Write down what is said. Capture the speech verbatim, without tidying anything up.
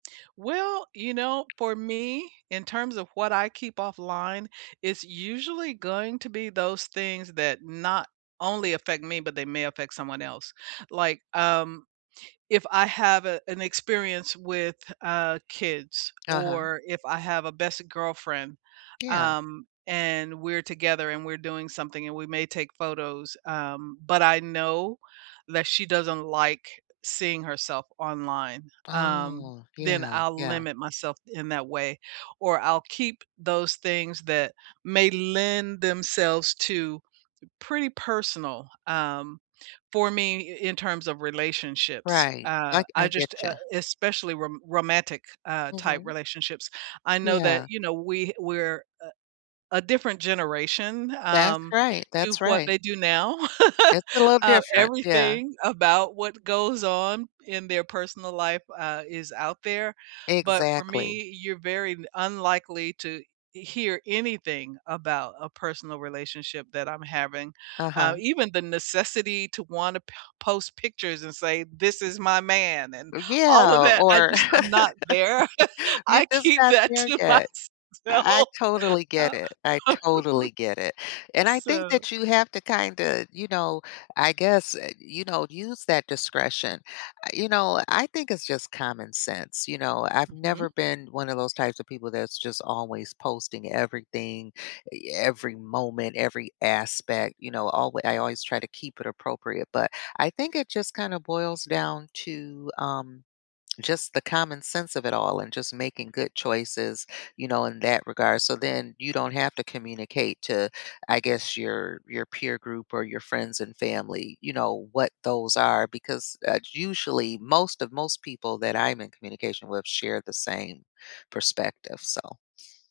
Well, you know, for me, in terms of what I keep offline, it's usually going to be those things that not only affect me, but they may affect someone else. Like, um, if I have, uh, an experience with, uh, kids Uh-huh. or if I have a best girlfriend, Yeah. um, and we're together and we're doing something, and we may take photos, um, but I know that she doesn't like seeing herself online, um, Oh, then yeah, I'll yeah. limit myself in that way, or I'll keep those things that may lend themselves to pretty personal, um for me i in terms of relationships, Right, uh, like, I I just, uh getcha. especially rom romantic, uh, type Mhm. relationships, I know that, Yeah. you know, we we're a a different generation, That's um, right, to that's what right. they do now. It's a little Uh, different, yeah. everything about what goes on in their personal life, uh, is out there, but for Exactly. me, you're very d unlikely to e hear anything about a personal relationship that I'm having. Uh, Uh-huh. even the necessity to wanna po post pictures and say, "This is my man," and Mm all of Yeah, that, I or just I'm not there. you're I just keep not that there to yet. I myself, totally uh, get it, I totally get it, and I think so that you have to kinda, you know I guess, eh you know, use that discretion. Eh, you know, I think it's just common sense. You know, I've never Mhm. been one of those types of people that's just always posting everything, e every moment, every aspect. You know, alway I always try to keep it appropriate, but I think it just kinda boils down to, um, just the common sense of it all and just making good choices, you know, in that regard, so then you don't have to communicate to, I guess, your your peer group, or your friends and family, you know, what those are because, uh, usually most of most people that I'm in communication with share the same perspective, so